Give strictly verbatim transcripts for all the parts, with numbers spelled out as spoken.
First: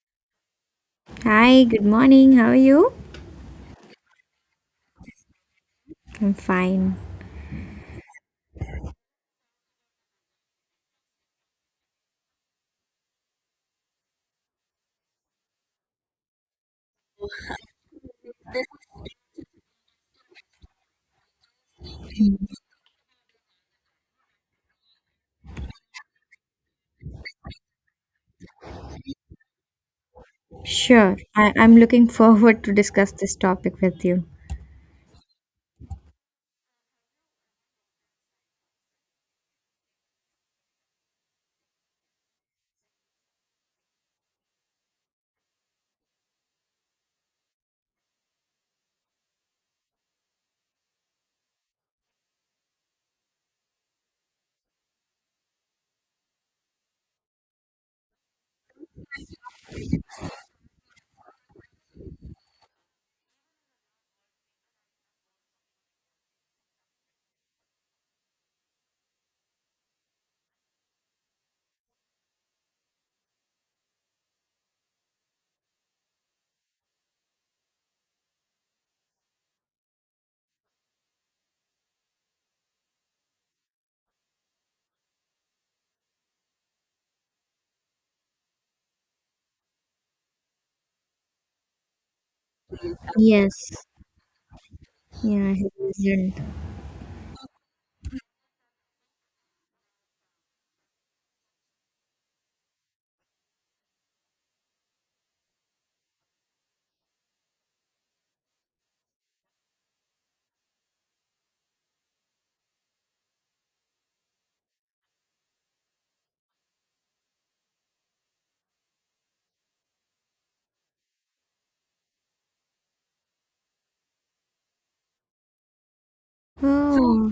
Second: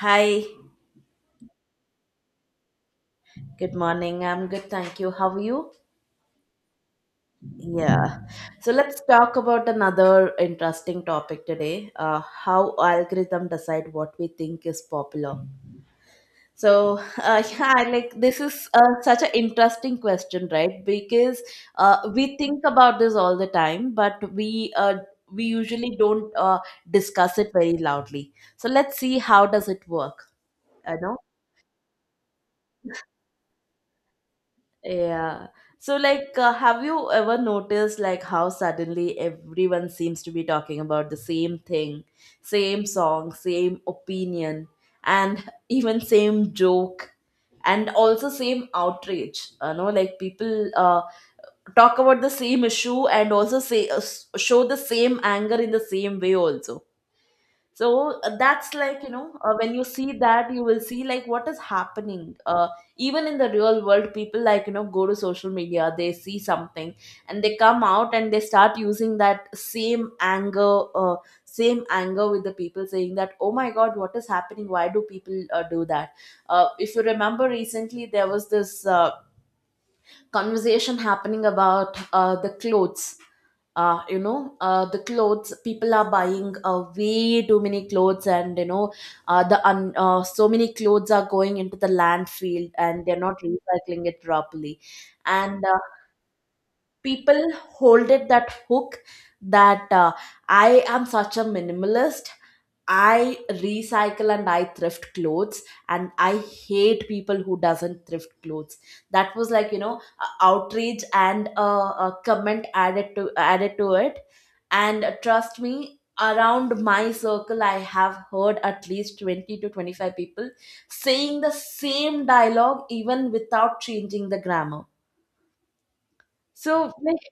Hi, Hi, good morning. How are you? good morning. I'm good, thank you. How are you? I'm fine. Yeah. So let's talk about another interesting topic today, uh, how algorithm decide what we think is popular. So uh, yeah, like this is uh, such an interesting question, right? Because uh, we think about this all the time, but we uh, we usually don't uh, discuss it very loudly. So let's see how does it work. You Sure. know? I, I'm looking forward to discuss this topic with you. Yeah. So, like, uh, have you ever noticed like how suddenly everyone seems to be talking about the same thing, same song, same opinion, and even same joke, and also same outrage? You know, like people uh, talk about the same issue and also say uh, s- show the same anger in the same way also. So uh, that's like you know, uh, when you see that you will see like what is happening, uh, even in the real world, people, like, you know, go to social media, they see something, and they come out and they start using that same anger, uh, same anger with the people, saying that, oh my god, what is happening, why do people uh, do that. Uh, if you remember, recently there was this uh, conversation happening about uh, the clothes, uh, you know, uh, the clothes people are buying, uh, way too many clothes, and you know, uh, the un- uh, so many clothes are going into the landfill and they're not Yes. recycling it properly. Yeah, And he isn't. people hold it, that hook, that uh, I am such a minimalist, I recycle and I thrift clothes, and I hate people who doesn't thrift clothes. That was like, you know, a outrage and a, a comment added to added to it. And trust me, around my circle, I have heard at least twenty to twenty-five people saying the same dialogue, even without changing the grammar. So like, Oh,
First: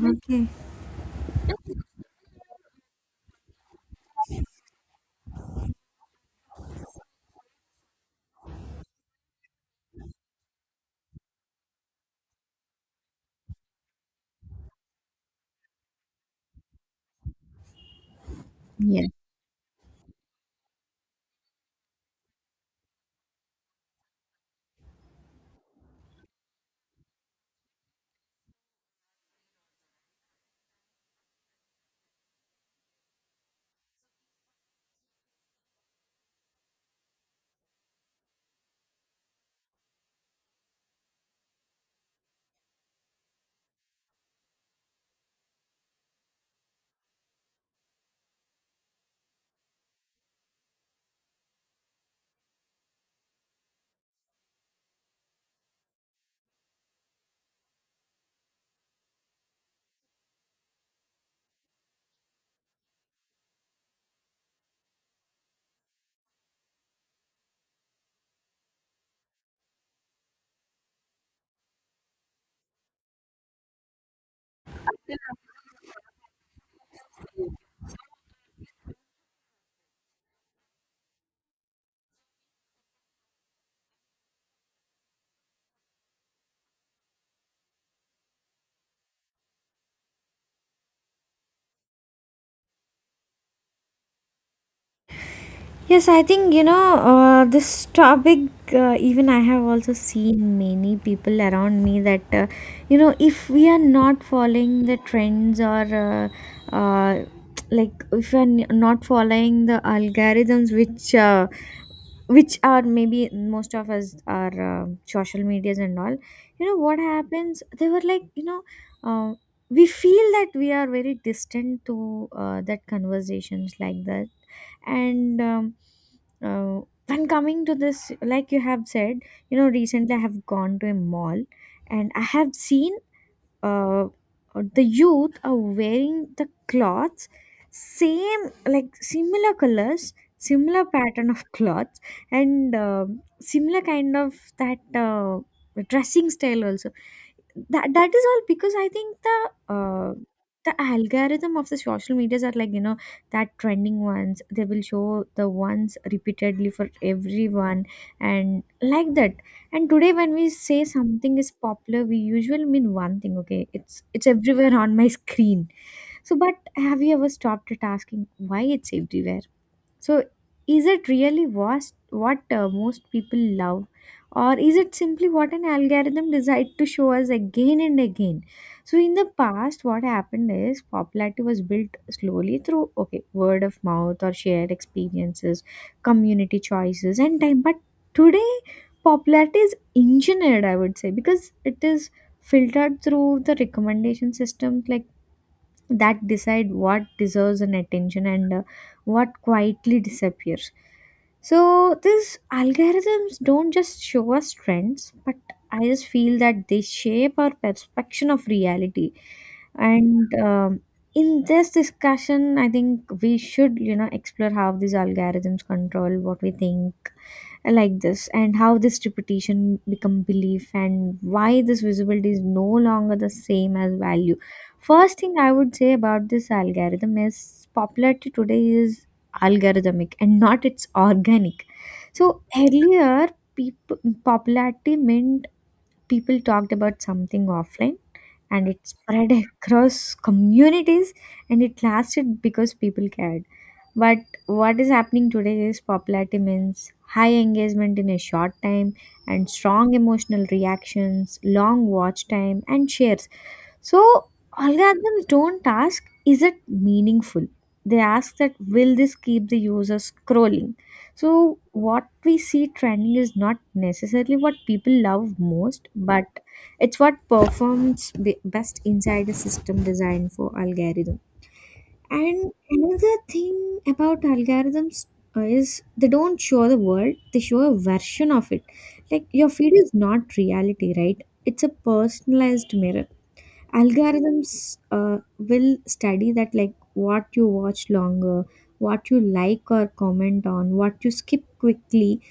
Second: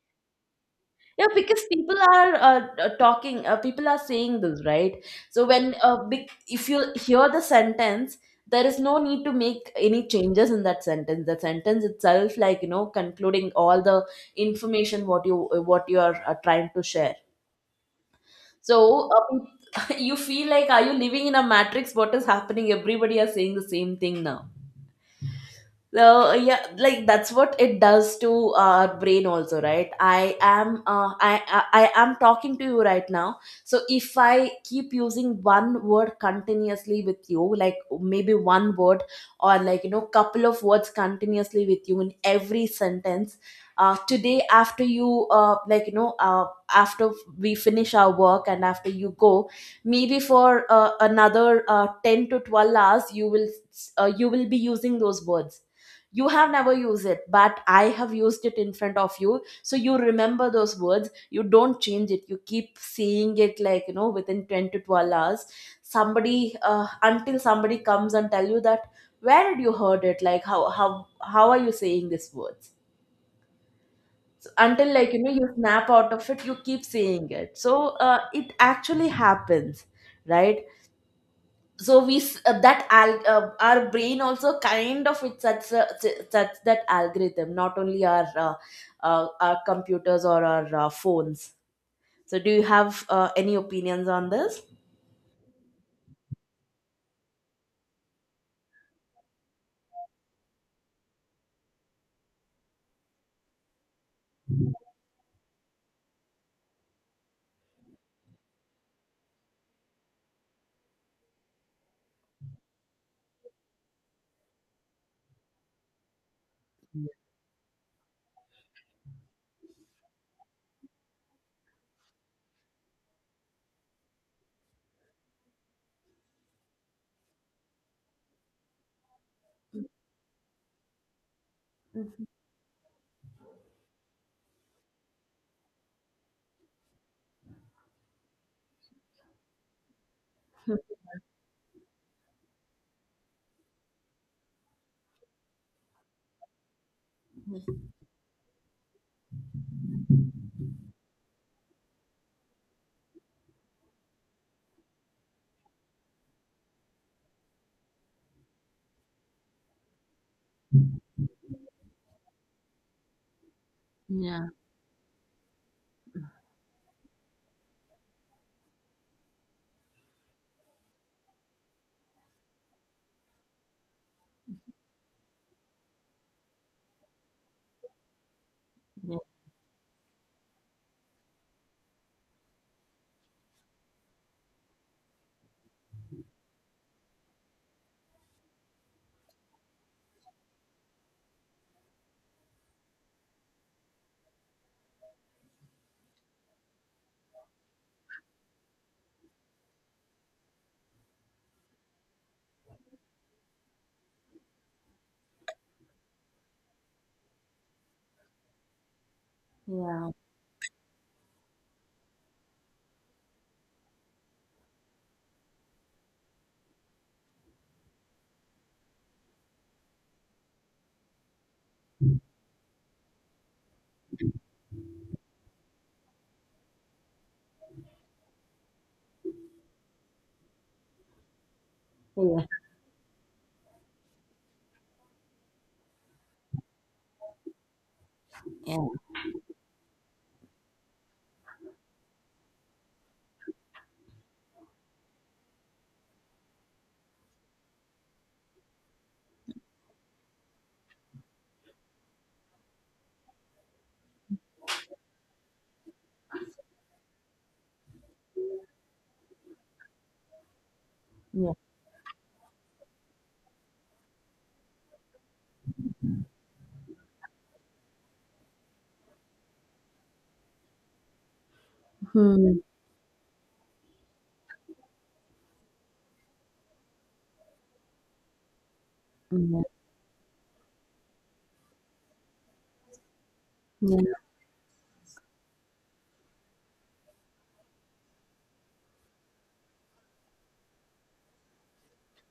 yeah, because people are uh, uh, talking, uh, people are saying this, right? So when uh, big, if you hear the sentence, there is no need to make any changes in that sentence. The sentence itself, like you know, concluding all the information what you uh, what you are uh, trying to share. So okay. uh, you feel like, are you living in a matrix? What is happening? Everybody are saying the same thing now. So yeah, like that's what it does to our brain also, right? I am uh, I, I I am talking to you right now. So if I keep using one word continuously with you, like maybe one word or like you know couple of words continuously with you in every sentence, uh, today after you, uh, like you know uh, after we finish our work and after you go, maybe for uh, another uh, ten to twelve hours, you will, uh, you will be using those words. You have never used it, but I have used it in front of you, so you remember those words, you don't change it, you keep saying it, like you know, within ten to twelve hours, somebody uh, until somebody comes and tell you that, where did you heard it? Like how how how are you saying these words? So until, like you know, you snap out of it, you keep saying it. So uh, it actually happens, right? So we s- uh, that al- uh, our brain also kind of, it's such a, such that algorithm, not only our, uh, uh, our computers or our uh, phones. So do you have uh, any opinions on this? Yes, I think you know uh, this topic. Uh, even I have also seen many people around me that uh, you know if we are not following the trends or uh, uh, like if we are n- not following the algorithms which uh, which are maybe most of us are uh, social medias and all. You know what happens, they were like you know uh, we feel that we are very distant to uh, that conversations like that. And um, uh, when coming to this, like you have said, you know recently I have gone to a mall and I have seen uh, the youth are wearing the clothes, same like similar colors, similar pattern of clothes, and um similar kind of that uh, dressing style also. That that is all because I think the uh, the algorithm of the social medias are like you know that trending ones, they will show the ones repeatedly for everyone and like that. And today when we say something is popular, we usually mean one thing. Okay, it's it's Yeah. everywhere on my screen. So, but have you ever stopped at asking why it's everywhere? So, is it really was what uh, most people love, or is it simply what an algorithm decide to show us again and again? So, in the past, what happened is popularity was built slowly through, okay, word of mouth or shared experiences, community choices, and time. But today, popularity is engineered, I would say, because it is filtered through the recommendation systems like that decide what deserves an attention and uh, what quietly disappears. So these algorithms don't just show us trends, but I just feel that they shape our perception of reality. Yeah. And um, In this discussion, I think we should, you know, explore how these algorithms control what we think, uh, like this, and how this repetition become belief, and why this visibility is no longer the same as value. First thing I would say about this algorithm is popularity today is algorithmic and not it's organic. So Yeah. earlier, people popularity meant people talked about something offline, and Yeah. it spread across communities, and it lasted because people cared. But what is happening today is popularity means high engagement in a short time and strong emotional reactions, long watch time, and shares. So algorithms don't ask, is it meaningful? They ask that will this keep the user scrolling? Yeah. So what we see trending is not necessarily what people love most, but it's what performs be- best inside a system designed for algorithm. And Hmm. another thing about algorithms, uh, is they don't show the world, they show a version of it. Like your Yeah. feed is not reality, right? It's a personalized mirror. Yeah. Yeah. Algorithms uh, will study that, like what you watch longer, what you like or comment on, what you skip quickly,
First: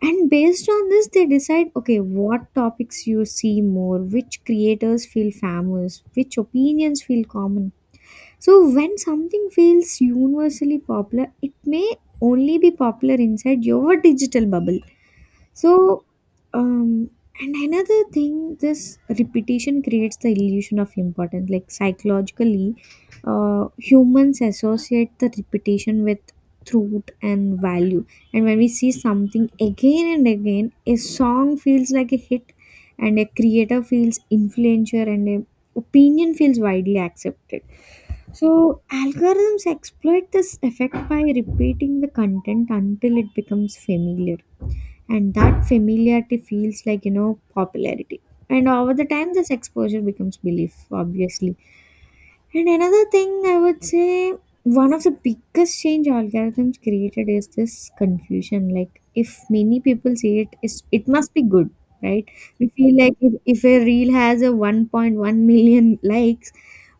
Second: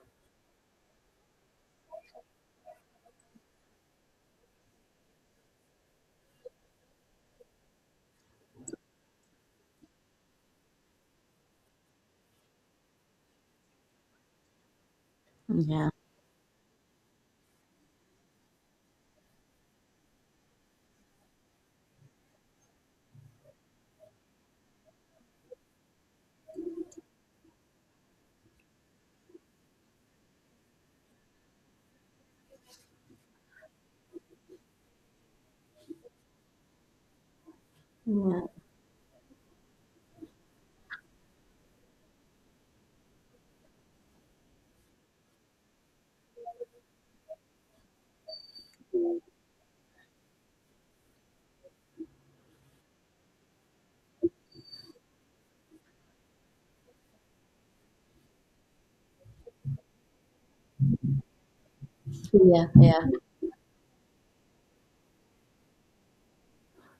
and based on this they decide, okay, what topics you see more, which creators feel famous, which opinions feel common. So when something feels universally popular, it may only be popular inside your digital bubble. Yeah. Yeah. so, um, and another thing, this repetition creates the illusion of importance. Like psychologically, uh, humans associate the repetition with truth and value. And when we see something again and again, a song feels like a hit, and a creator feels influential, and a opinion feels widely accepted. So algorithms exploit this effect by repeating the content until it becomes familiar, and that familiarity feels like you know popularity, and over the time this exposure becomes belief, obviously. And another thing I would say, one of the biggest change algorithms created is this confusion. Like if many people see it, is it must be good, right? We Yeah. feel like if, if a reel has a one point one million likes,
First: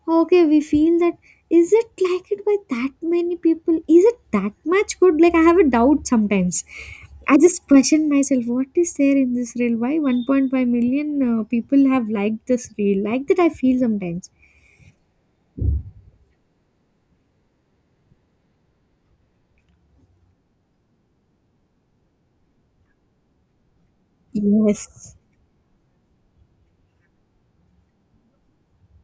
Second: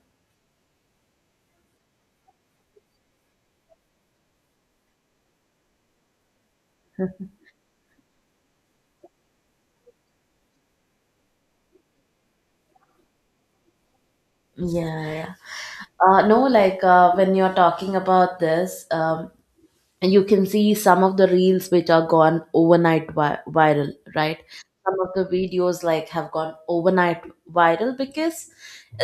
okay, we feel that is it liked by that many people? Is it that much good? Like I have a doubt sometimes. I just question myself, what is there in this reel? Why one point five million uh, people have liked this reel? Like that I feel sometimes. Yeah, yeah. Uh, no, like, uh, when you're talking about this, um, you can see some of the reels which are gone overnight vi- viral, right? Some of Yes. the videos like have gone overnight viral because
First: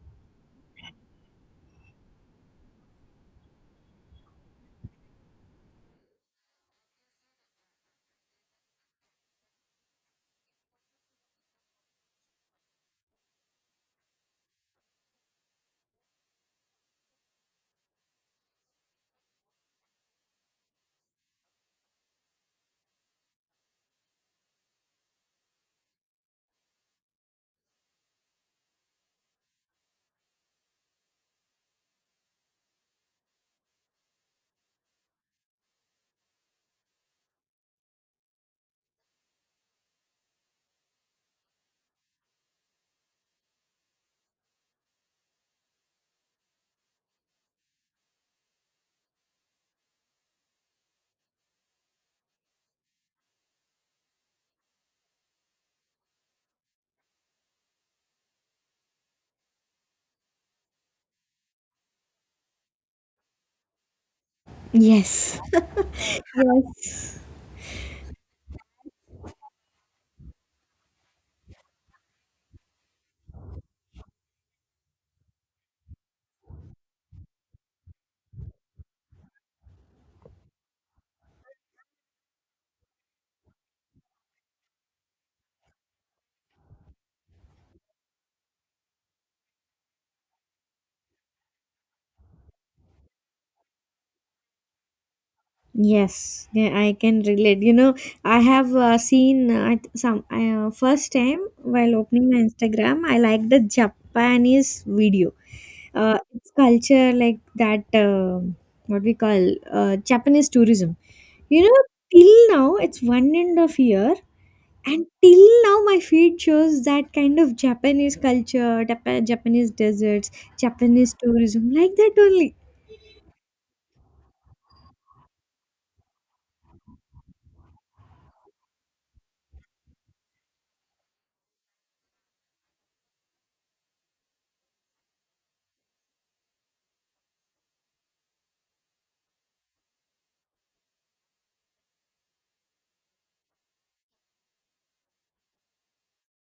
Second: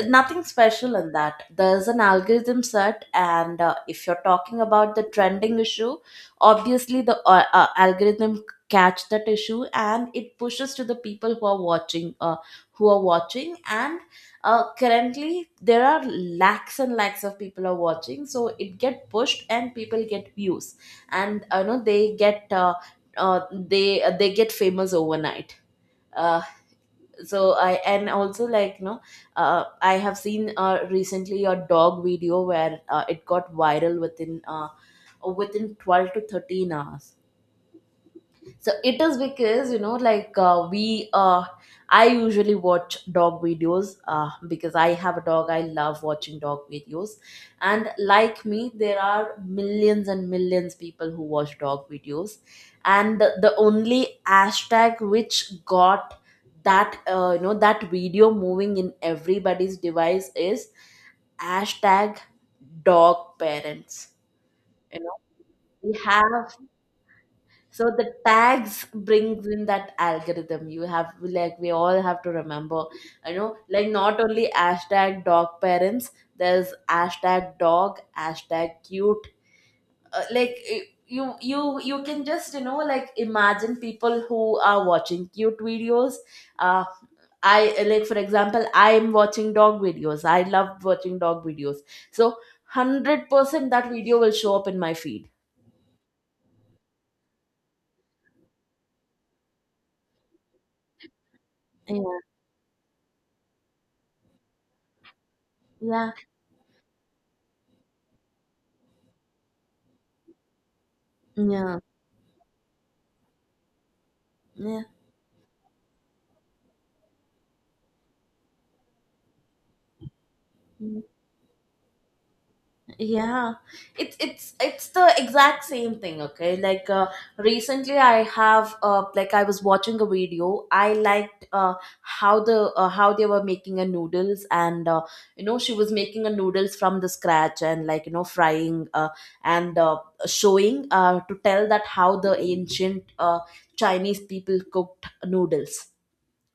nothing special in that. There's an algorithm set, and uh, if you're talking about the trending issue, obviously the uh, uh, algorithm catch that issue and it pushes to the people who are watching uh, who are watching, and uh, currently there are lakhs and lakhs of people are watching, so it get pushed and people get views, and you know they get uh, uh, they they get famous overnight. Uh, so I And also, like you know, uh, I have seen, uh, recently a dog video where uh, it got viral within uh, within twelve to thirteen hours. So it is because you know, like, uh, we, uh, I usually watch dog videos uh, because I have a dog. I love watching dog videos, and like me, there are millions and millions people who watch dog videos, and the only hashtag which got that, uh, you know, that video moving in everybody's device is hashtag dog parents. You know, Yes. we have. Yes. So the tags brings in that algorithm, you have, like we all have to remember, you know, like not only hashtag dog parents, there's hashtag dog, hashtag cute, uh, like y- you you you can just you know, like, imagine people who are watching cute videos. uh I, like, for example, I am watching dog videos, I love watching dog videos, so one hundred percent that video will show up in my feed. Yes. Yeah, I can relate. You know, I have uh, seen uh, I- th- some I, uh, first time while Yeah, opening my Instagram, I like the Japanese video. yeah, Uh, it's culture like that. Um what we call uh, Japanese tourism. You yeah, know, till now it's one end of year, yeah, and till now my feed shows that kind of Japanese culture, Jap- Japanese deserts, Japanese tourism, like that yeah. It's it's it's the exact same thing. Okay, like uh, recently I have uh, like I was watching a video, I liked, uh, how the uh, how they were making a noodles, and uh, you know, she was making a noodles from the scratch and like you know frying, uh, and uh, showing, uh, to tell that how the ancient uh, Chinese people cooked noodles,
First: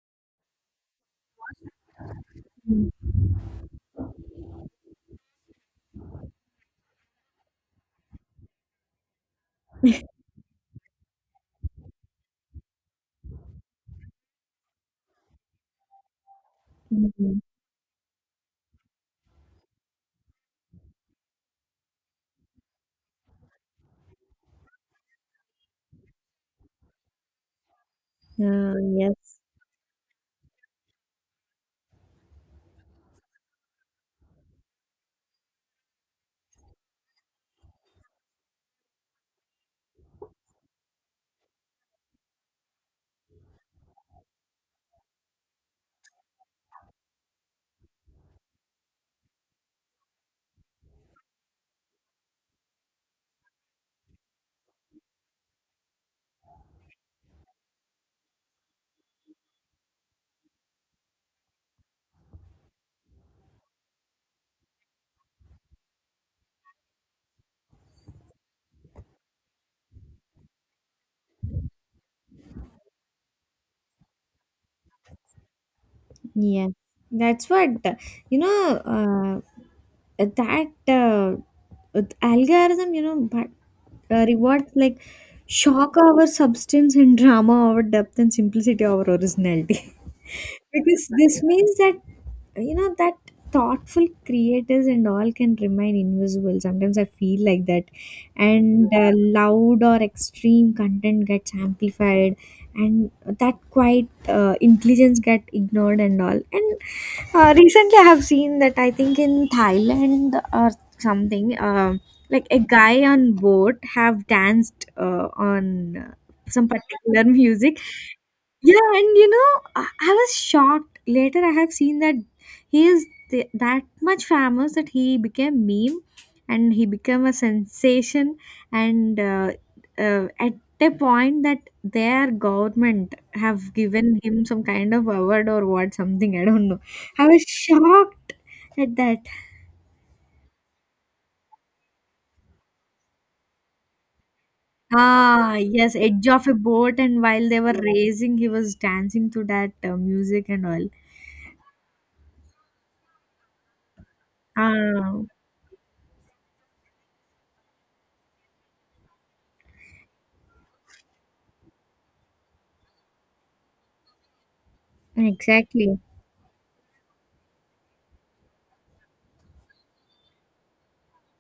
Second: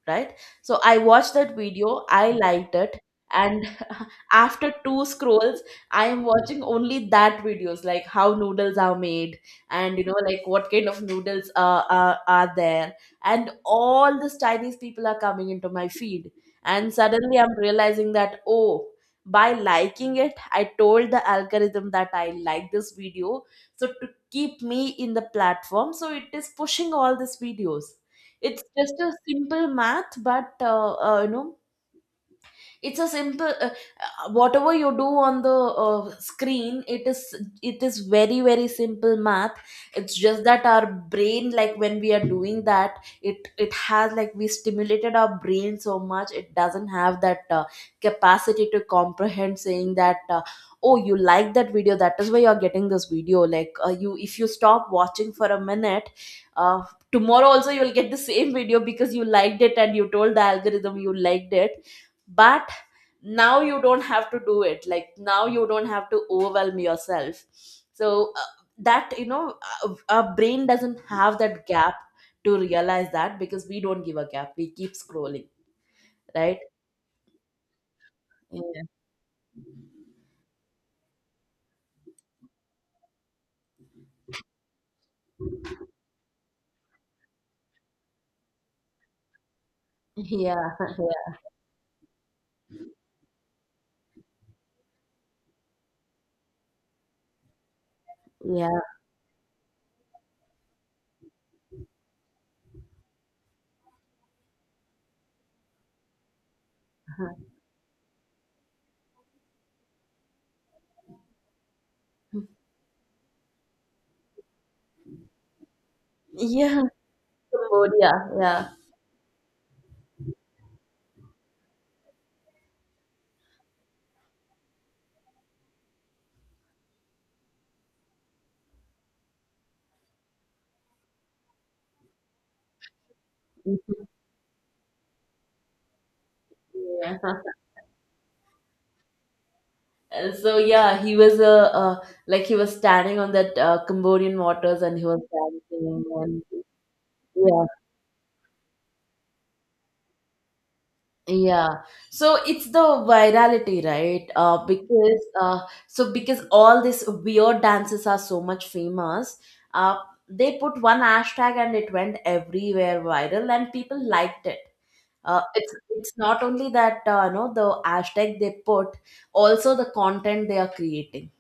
right? So I watched that video, I liked only. it, and after two scrolls, I am watching only that videos, like how noodles are made, and you know like what kind of noodles uh, are are there, and all these Chinese people are coming into my feed, and suddenly I'm realizing that, oh. By liking it, I told the algorithm that I like this video. So, to keep me in the platform, so it is pushing all these videos. It's Uh, just a Yes, simple math, but uh, uh, you know, it's a simple, uh, uh, whatever you do on the uh, screen, it is it is very very simple math. It's just that our brain, like when we are doing that, it it has, like, we stimulated our brain so much, it doesn't have that uh, capacity to comprehend, saying that, uh, oh, you like that video, that is why you are getting this video. Like uh, you, if you stop watching for a minute, uh, tomorrow also you'll get the same video because you liked it and you told the algorithm you liked it. But now you don't have to do it, like now you don't have to overwhelm yourself. So uh, that you know uh, our brain doesn't have that gap to realize that, because we don't give a gap, we keep scrolling, right? yes. That's what you Yeah. know. Uh, that uh, Algorithm, you know, but uh, rewards like shock our substance, and drama our depth, and simplicity our originality. Because Yeah, this means that you know that thoughtful creators and all can remain invisible. Sometimes I feel like that, yeah, and uh, loud or extreme content gets amplified, and that quiet uh, intelligence get ignored and all. And uh, Recently I have seen that I think in thailand or something, um like a guy on boat have danced uh, on uh, some yeah. particular music. Cambodia. Yeah. Yeah, and you know i I was shocked. Later I have seen that he is th- that much famous that he became meme, and he became a sensation, and uh, uh, at a point that their government have Mhm. given him some kind of award or what, something I don't know. Yeah. I was shocked at that. And so yeah, he was a, uh, uh, like, he was standing on that uh, Cambodian waters and he was Ah yes, dancing, edge and of a boat, and while they yeah. were, yeah, racing he was dancing to that uh, music and all. Yeah, so it's the virality, right? Uh, because Ah. uh, so because all these weird dances are so much famous. Uh, they put one hashtag and it went everywhere viral, and people liked it. Uh, it's Exactly. it's not only that, uh, you know, the hashtag they put, also the content they are creating,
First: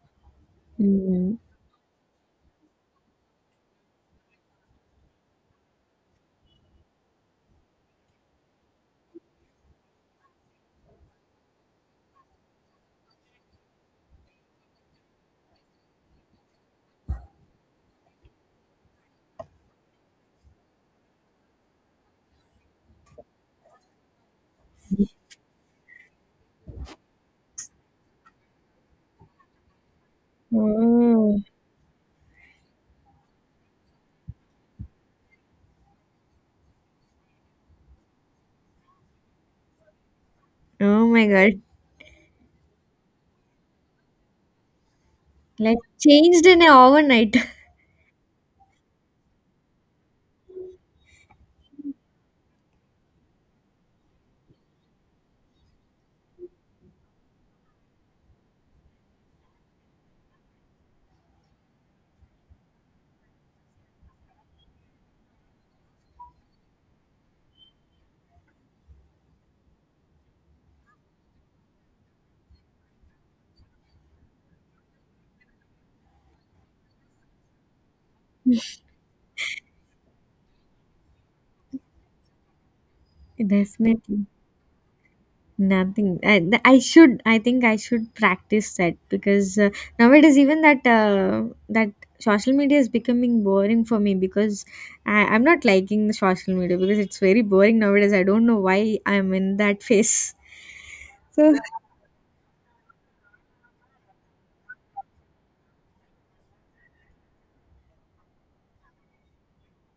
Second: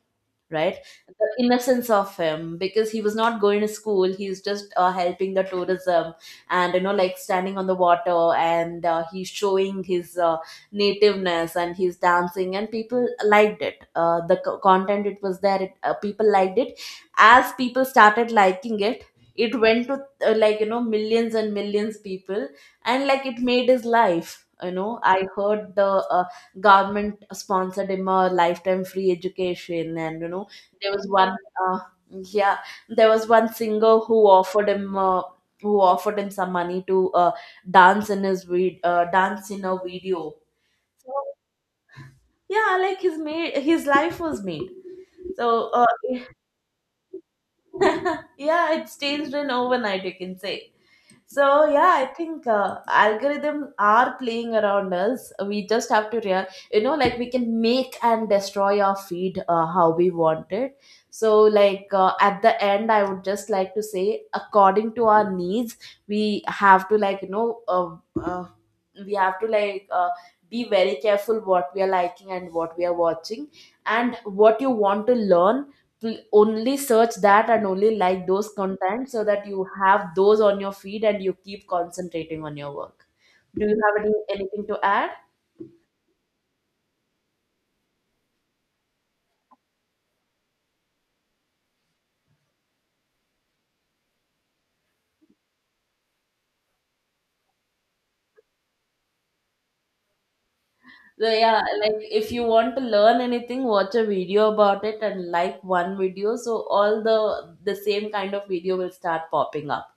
right? Mm. The innocence of him, because he was not going to school. He's just uh, helping the tourism and, you know, like standing on the water, and uh, he's showing his uh, nativeness and he's dancing, and people liked it. Uh, the co- content, it was there. It, uh, people liked it. As people started liking it, it went to, uh, like, you know, millions and millions people, and like it made his life. You know, I heard the uh, government sponsored him a lifetime free education, and you know there was one, Oh. uh, yeah there was one singer who offered him uh, who offered him some money to uh, dance in his vid- uh, dance in a video. Oh So my god, yeah, like his made, his life was made. So like uh, changed in a overnight. yeah, it's changed in overnight, you can say. So yeah, I think uh, algorithm are playing around us. We just have to real, you know, like we can make and destroy our feed uh, how we want it. So like uh, at the end, I would just like to say, according to our needs, we have to like you know, uh, uh, we have to like uh, be very careful what we are liking and what we are watching, and what you want to learn, pl- only search that and only like those content so that you have those on your feed, and you keep concentrating on your work. Do you have any Definitely. anything to add? Nothing. I, th- I should. I think I should practice that because uh, nowadays even that uh, that social media is becoming boring for me because I, I'm not liking the social media because it's very boring nowadays. I don't know why I'm in that phase. So So yeah, like, if you want to learn anything, watch a video about it and like one video. So all the the same kind of video will start popping up.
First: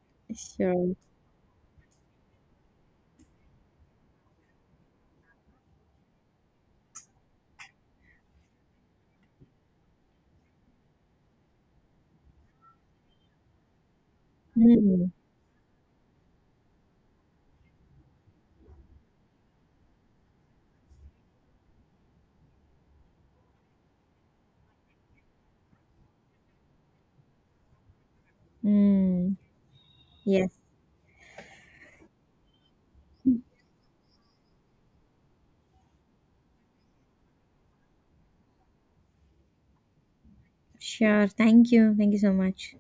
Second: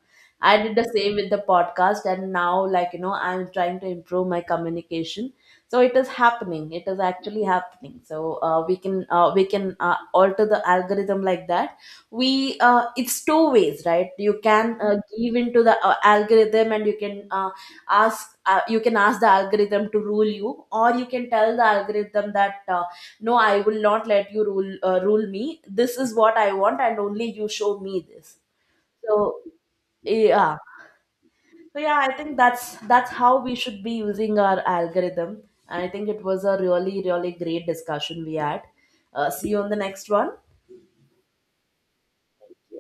I did the sure. same with the podcast, and now like you know, I'm trying to improve my communication. So it is happening. It is actually happening. So uh, we can uh, we can uh, alter the algorithm like that. We uh, It's two ways, right? You can uh, Mm, give into the uh, algorithm, and you can. Uh, ask uh, You can ask the algorithm to rule you, or you can tell the algorithm that, uh, no, I will not let you rule uh, rule me, this is what I want, and only you show me this. mm, So yes. yeah, so yeah, I think that's that's how we should be using our algorithm, and I think it was a really really great discussion we had. Uh, see you on the next one. Sure. Thank you. Thank you so much.